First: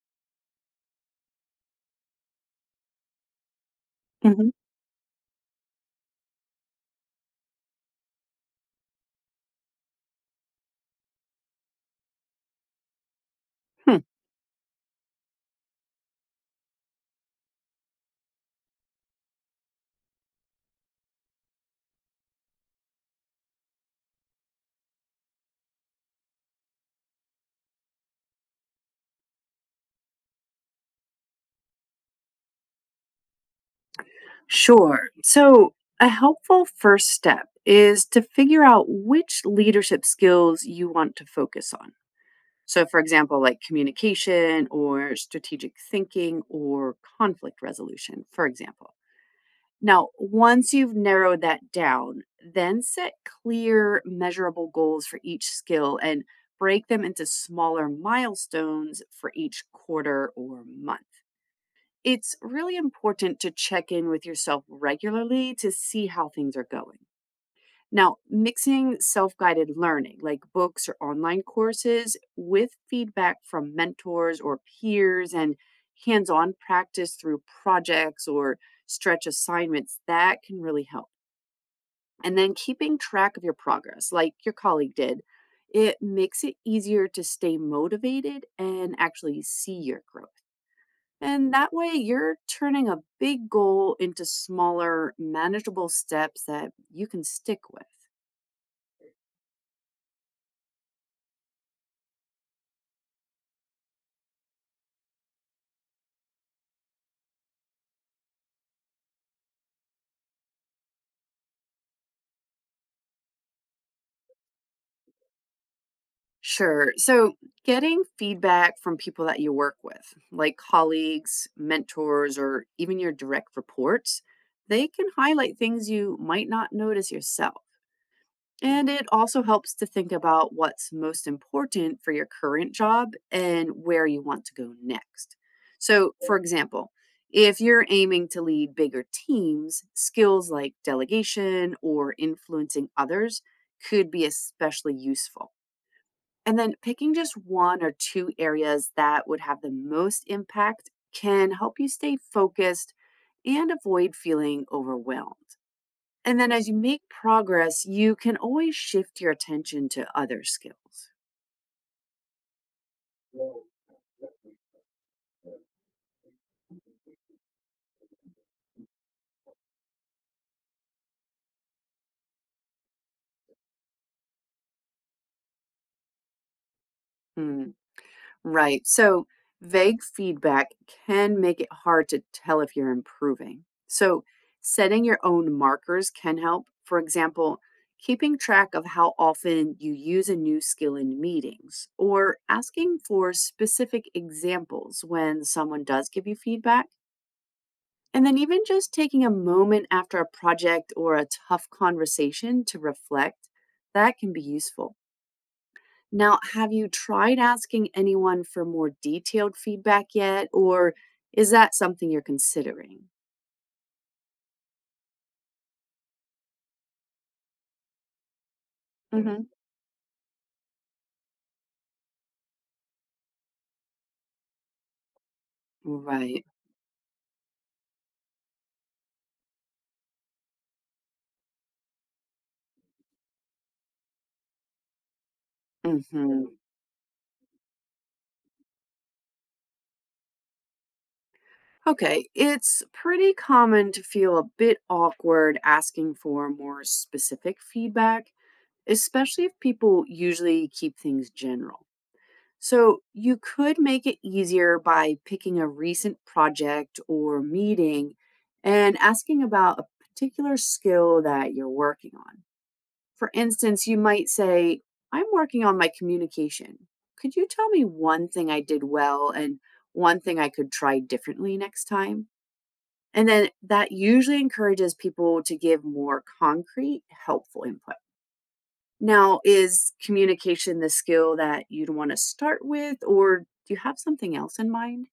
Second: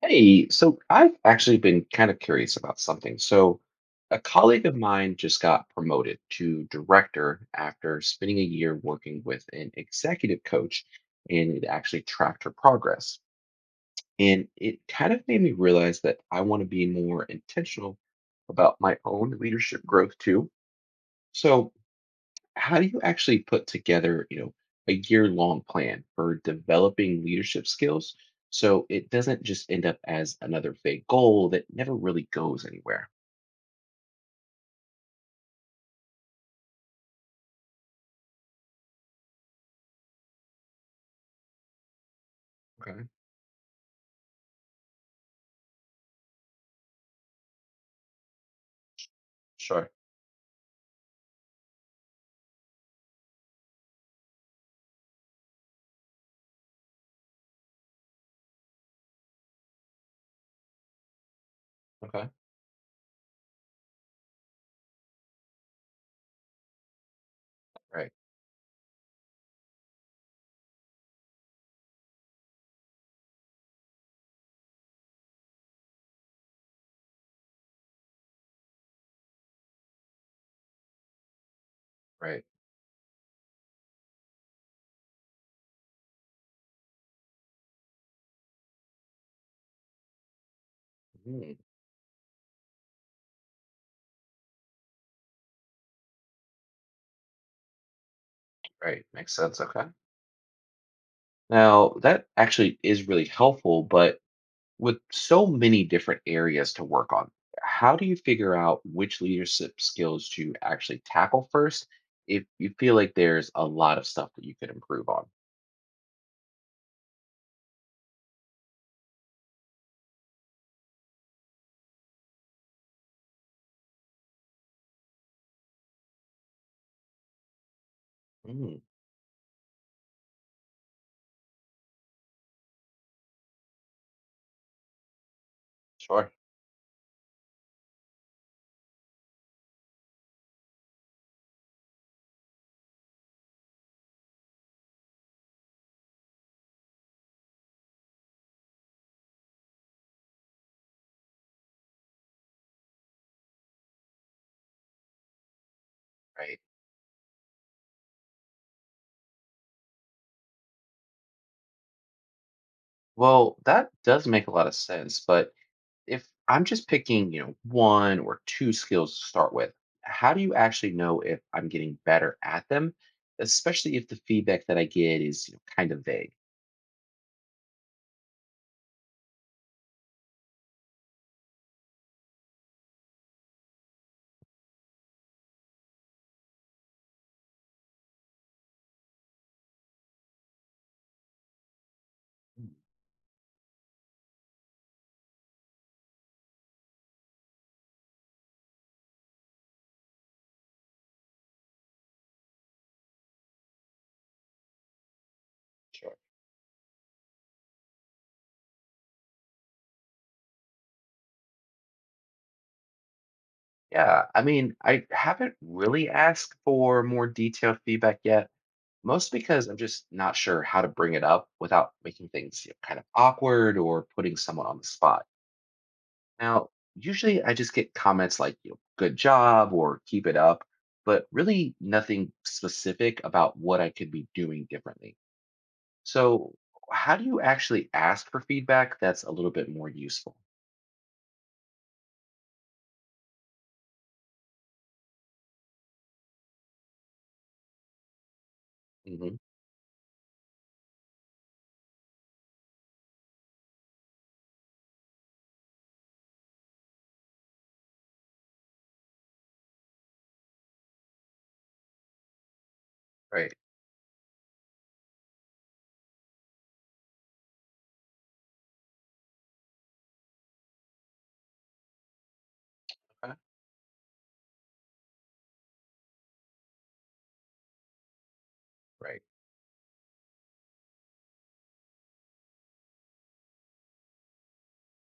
Hey, so I've actually been kind of curious about something. So, a Mhm. colleague of mine just got promoted to director after spending a year working with an executive coach, and it actually tracked her progress. Hmm. And it kind of made me realize that I want to be more intentional about my own leadership growth too. So, how do you actually put together a year long plan for developing leadership skills so it doesn't just end up as another vague goal that never really goes anywhere. Sure. So, a helpful first step is to figure out which leadership skills you want to focus on. So, for Okay. example, like communication or strategic thinking or conflict resolution, for example. Sure. Now, once you've narrowed that down, then set clear, measurable goals for each skill and break them into smaller milestones for each quarter or month. Okay. It's really important to check in with yourself regularly to see how things are going. Right. Now, mixing self guided learning, like books or online courses, with feedback from mentors or peers and hands on practice through projects or stretch assignments, that can really help. And Right. then keeping track of your progress, like your colleague did, it makes it easier to stay motivated and actually see your growth. And Mm, that way, you're turning a big goal into smaller, manageable steps that you can stick with. right, makes sense. Okay, now that actually is really helpful. But with so many different areas to work on, how do you figure out which leadership skills to actually tackle first if you feel like there's a lot of stuff that you could improve on? Sure. So, getting feedback from people that you work with, like colleagues, mentors, or even your direct reports, they can highlight things you might not notice yourself. Mm. And it also helps to think about what's most important for your current job and where you want to go next. So, Sure. for example, if you're aiming to lead bigger teams, skills like delegation or influencing others could be especially useful. And then picking just one or two areas that would have the most impact can help you stay focused and avoid feeling overwhelmed. And then Right. as you make progress, you can always shift your attention to other skills. Well, that does make a lot of sense. But if I'm just picking, one or two skills to start with, how do you actually know if I'm getting better at them, especially if the feedback that I get is kind of vague? Hmm. Right. So vague feedback can make it hard to tell if you're improving. So setting your own markers can help. For example, keeping track of how often you use a new skill in meetings or asking for specific examples when someone does give you feedback. And then even just taking a moment after a project or a tough conversation to reflect, that can be useful. Sure. Now, have you tried asking anyone for more detailed feedback yet, or is that something you're considering? Yeah, I mean, I haven't really asked for more detailed feedback yet, mostly hmm because I'm just not sure how to bring it up without making things kind of awkward or putting someone on the spot. Right. Now, usually I just get comments like, good job or keep it up, but really nothing specific about what I could be doing differently. hmm So, how do you actually ask for feedback that's a little bit more useful? Okay, it's pretty common to feel a bit awkward asking for more specific feedback, Hmm. especially if people usually keep things general. So, you could make it easier by picking a recent project or meeting and asking about a particular skill that you're working on. For Right. instance, you might say, I'm working on my communication. Could you tell me one thing I did well and one thing I could try differently next time? And Okay. then that usually encourages people to give more concrete, helpful input. Right. Now, is communication the skill that you'd want to start with, or do you have something else in mind?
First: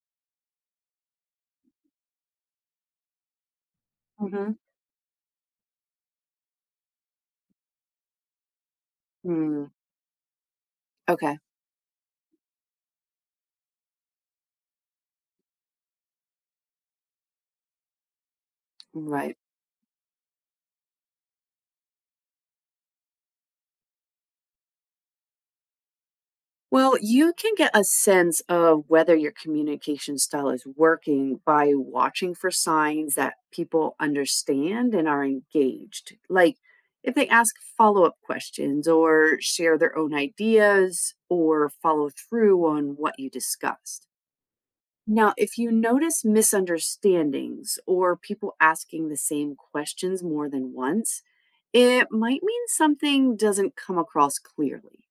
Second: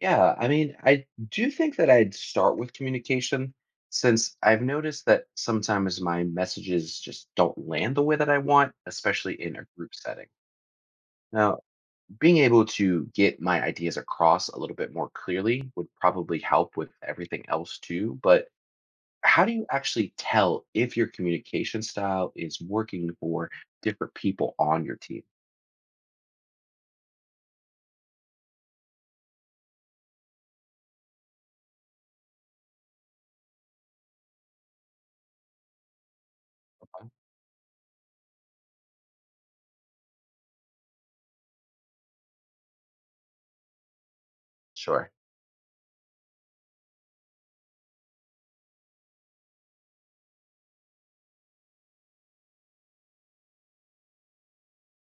Yeah, I mean, I do think that I'd start with communication since hmm I've noticed that sometimes my messages just don't land the way that I want, especially in a Mm, group setting. okay, Now, being able to get my ideas across a little bit more clearly would probably help with everything else too. But Right. how do you actually tell if your communication style is working for different people on your team? Well, you can get a sense of whether your communication style is working by watching for signs that people understand and are engaged. Like if they ask follow up questions or share their own ideas or follow through on what you discussed. Sure. Now, if you notice misunderstandings or people asking the same questions more than once, it might mean something doesn't come across clearly.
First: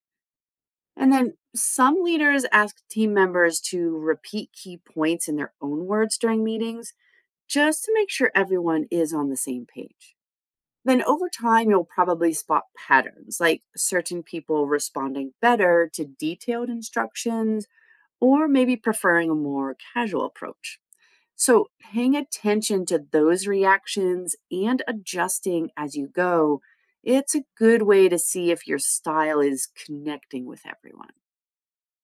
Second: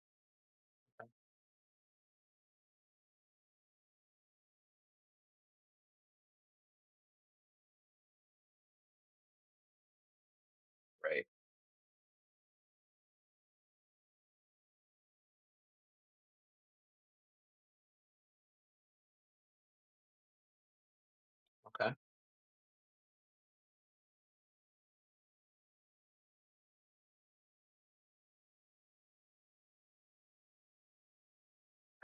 And then some leaders ask team members to repeat key points in their own words during meetings just to make sure everyone is on the same page. Then Right. over time, you'll probably spot patterns like certain people responding better to detailed instructions or maybe preferring a more casual approach. So, Okay. paying attention to those reactions and adjusting as you go, it's a good way to see if your style is connecting with everyone.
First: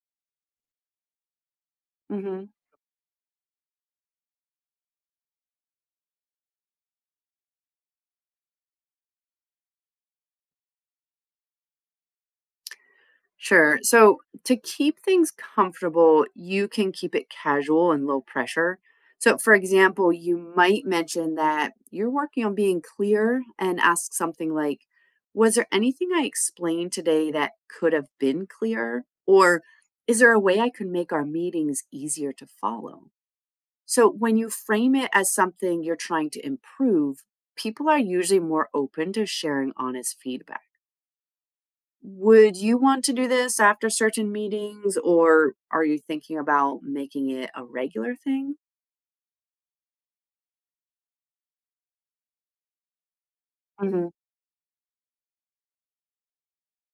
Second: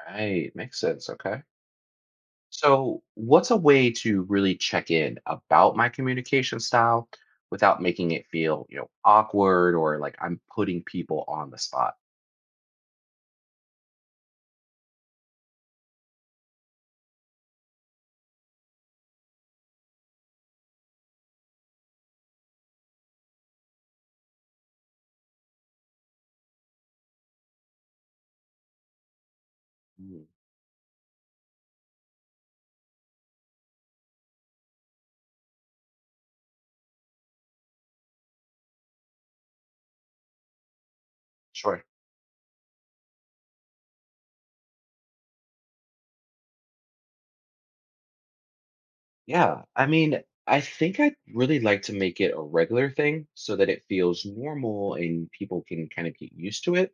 Right, makes sense. Okay. Mhm. So, what's a way to really check in about my communication style without making it feel, awkward or like I'm putting people on the spot? Sure. So to keep things comfortable, you can keep it casual and low pressure. So, for example, you might mention that you're working on being clear and ask something like, was there anything I explained today that could have been clearer? Or is Mm. there a way I could make our meetings easier to follow? So, when you frame it as something you're trying to improve, people are usually more open to sharing honest feedback. Sure. Would you want to do this after certain meetings, or are you thinking about making it a regular thing? Yeah, I mean, I think I'd really like to make it a regular thing so that it Mhm. feels normal and people can kind of get used to it.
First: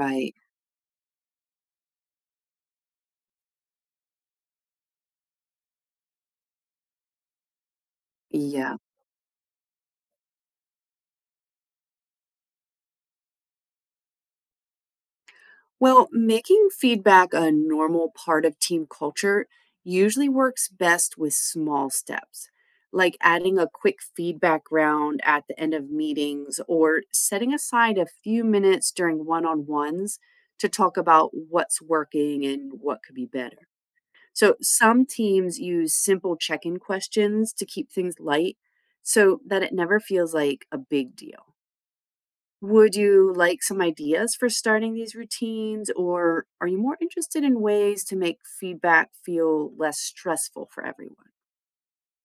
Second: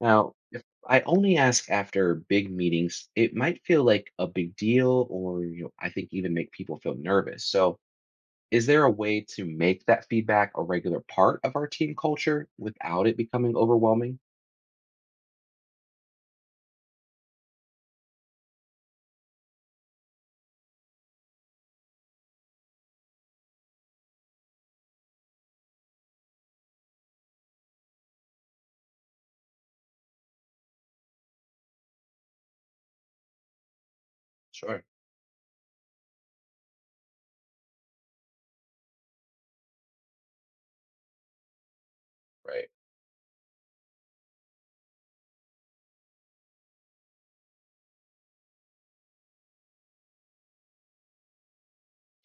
Now, if I only ask after big meetings, it might feel like a big deal or, I think even make people feel nervous. So, is Yeah. there a way to make that feedback a regular part of our team culture without it becoming overwhelming? Well, making feedback a normal part of team culture usually works best with small steps, like adding a quick feedback round at the end of meetings or setting aside a few minutes during one on ones to talk about what's working and what could be better. So Sure. some teams use simple check in questions to keep things light so that it never feels like a big deal. Right. Would you like some ideas for starting these routines, or are you more interested in ways to make feedback feel less stressful for everyone?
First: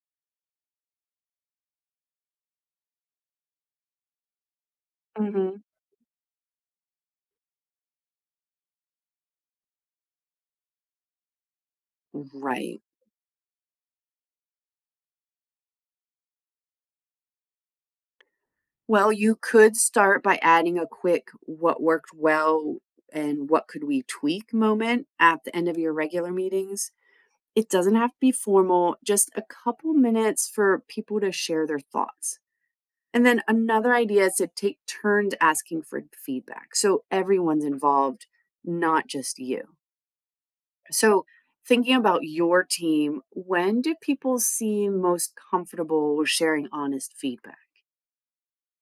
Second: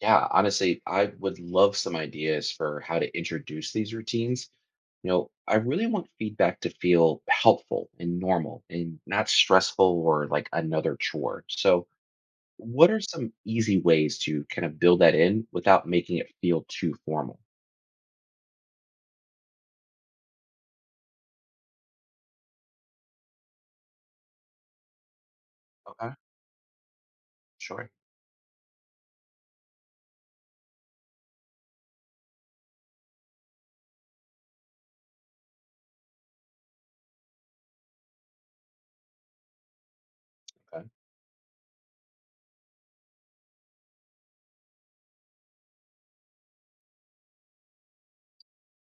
Yeah, honestly, I would love some ideas for how to introduce these routines. I hmm really want feedback to feel helpful and normal and not stressful or like another chore. So, Right. what are some easy ways to kind of build that in without making it feel too formal? Well, you could start by adding a quick what worked well and what could we tweak moment at the end of your Okay. regular meetings. It Sure. doesn't have to be formal, just a couple minutes for people to share their thoughts. And then another idea is to take turns asking for feedback. So everyone's involved, not just you. Okay. So, thinking about your team, when do people seem most comfortable with sharing honest feedback?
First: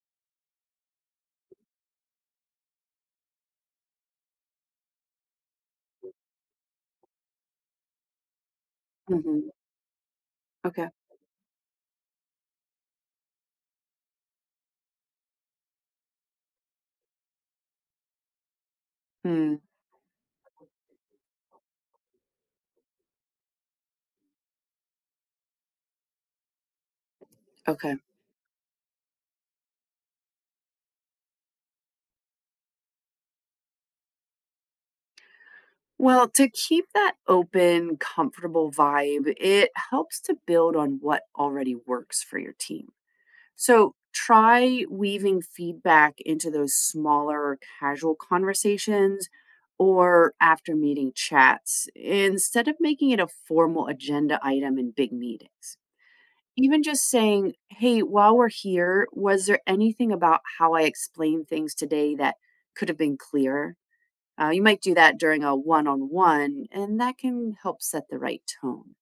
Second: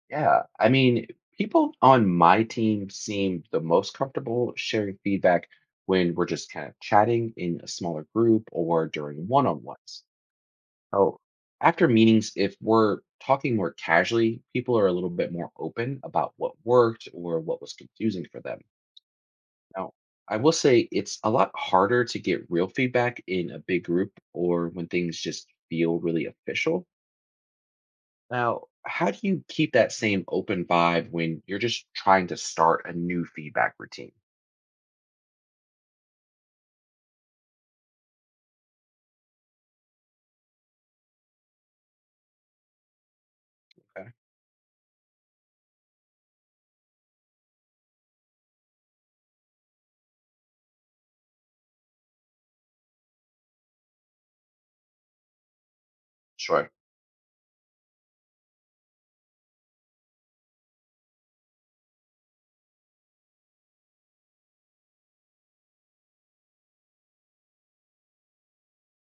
Yeah, I mean, people on my team seem the most comfortable sharing feedback when we're just kind of chatting in a smaller group or during one hmm on ones. Okay. Oh, after meetings, if we're talking more casually, people are a little bit more open about what worked or what was confusing for them. Mm, Now, I will say it's a lot harder to get real feedback in a big group or when things just feel really official. okay. Now, how do you keep that same open vibe when you're just trying to start a new feedback routine? Well, to keep that open, comfortable vibe, it helps to build on what already works for your team. So Okay. try weaving feedback into those smaller casual conversations or after meeting chats instead of making it a formal agenda item in big meetings. Sure. Even just saying, hey, while we're here, was there anything about how I explained things today that could have been clearer? You might do that during a one on one, and that can help set the right tone.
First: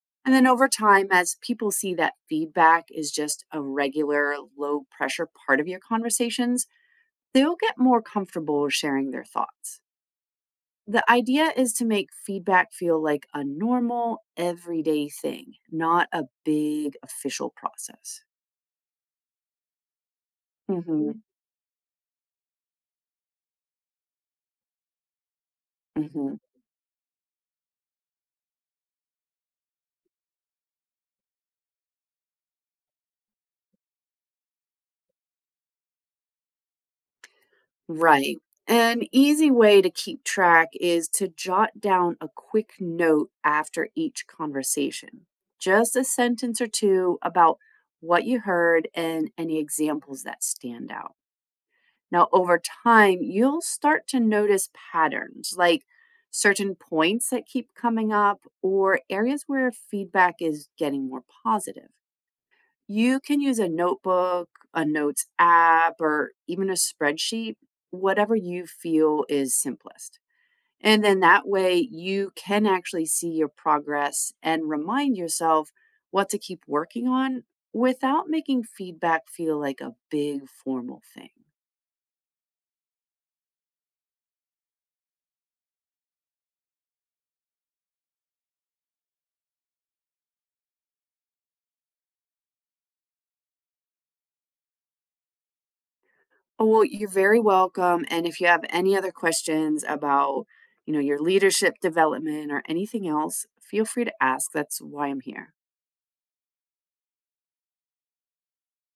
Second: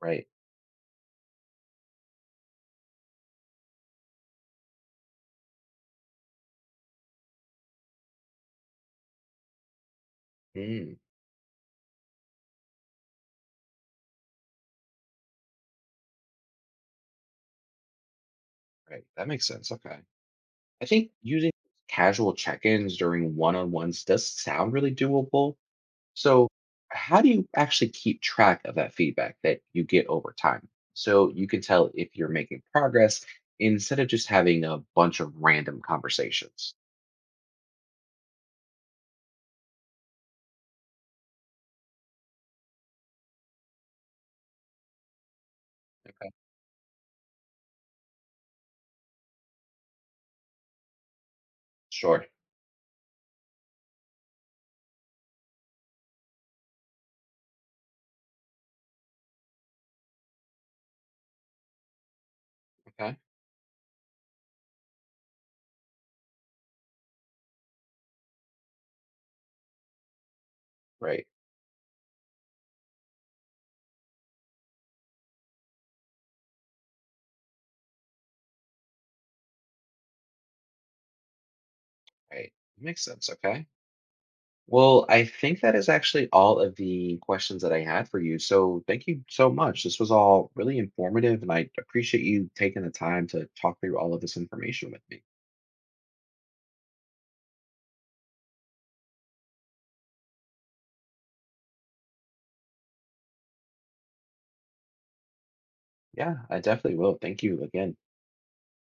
Right. And then over time, as people see that feedback is just a regular, low pressure part of your conversations, they'll get more comfortable sharing their thoughts. Mm, The idea is to make feedback feel like a normal, everyday thing, not a big official process. right. That makes sense. Okay, I hmm think using casual check ins during one on ones does sound really doable. hmm So, how do you actually keep track of that feedback that you get over time, so you can tell if you're making progress instead of just having a bunch of random conversations? Right. An easy way to keep track is to jot down a quick note after each conversation, just a Okay. sentence or two about what you heard and any examples that stand out. Sure. Now, over time, you'll start to notice patterns like certain points that keep coming up or areas where feedback is getting more positive. Okay. You can use a notebook, a notes app, or even a spreadsheet, whatever you feel is simplest. And then Right. that way you can actually see your progress and remind yourself what to keep working on without making feedback feel like a big formal thing. Right, makes sense. Okay. Well, I think that is actually all of the questions that I had for you. So thank you so much. This was all really informative, and I appreciate you taking the time to talk through all of this information with me. Oh, well, you're very welcome. And if you have any other questions about, your leadership development or anything else, feel free to ask. That's why I'm here. Yeah, I definitely will. Thank you again.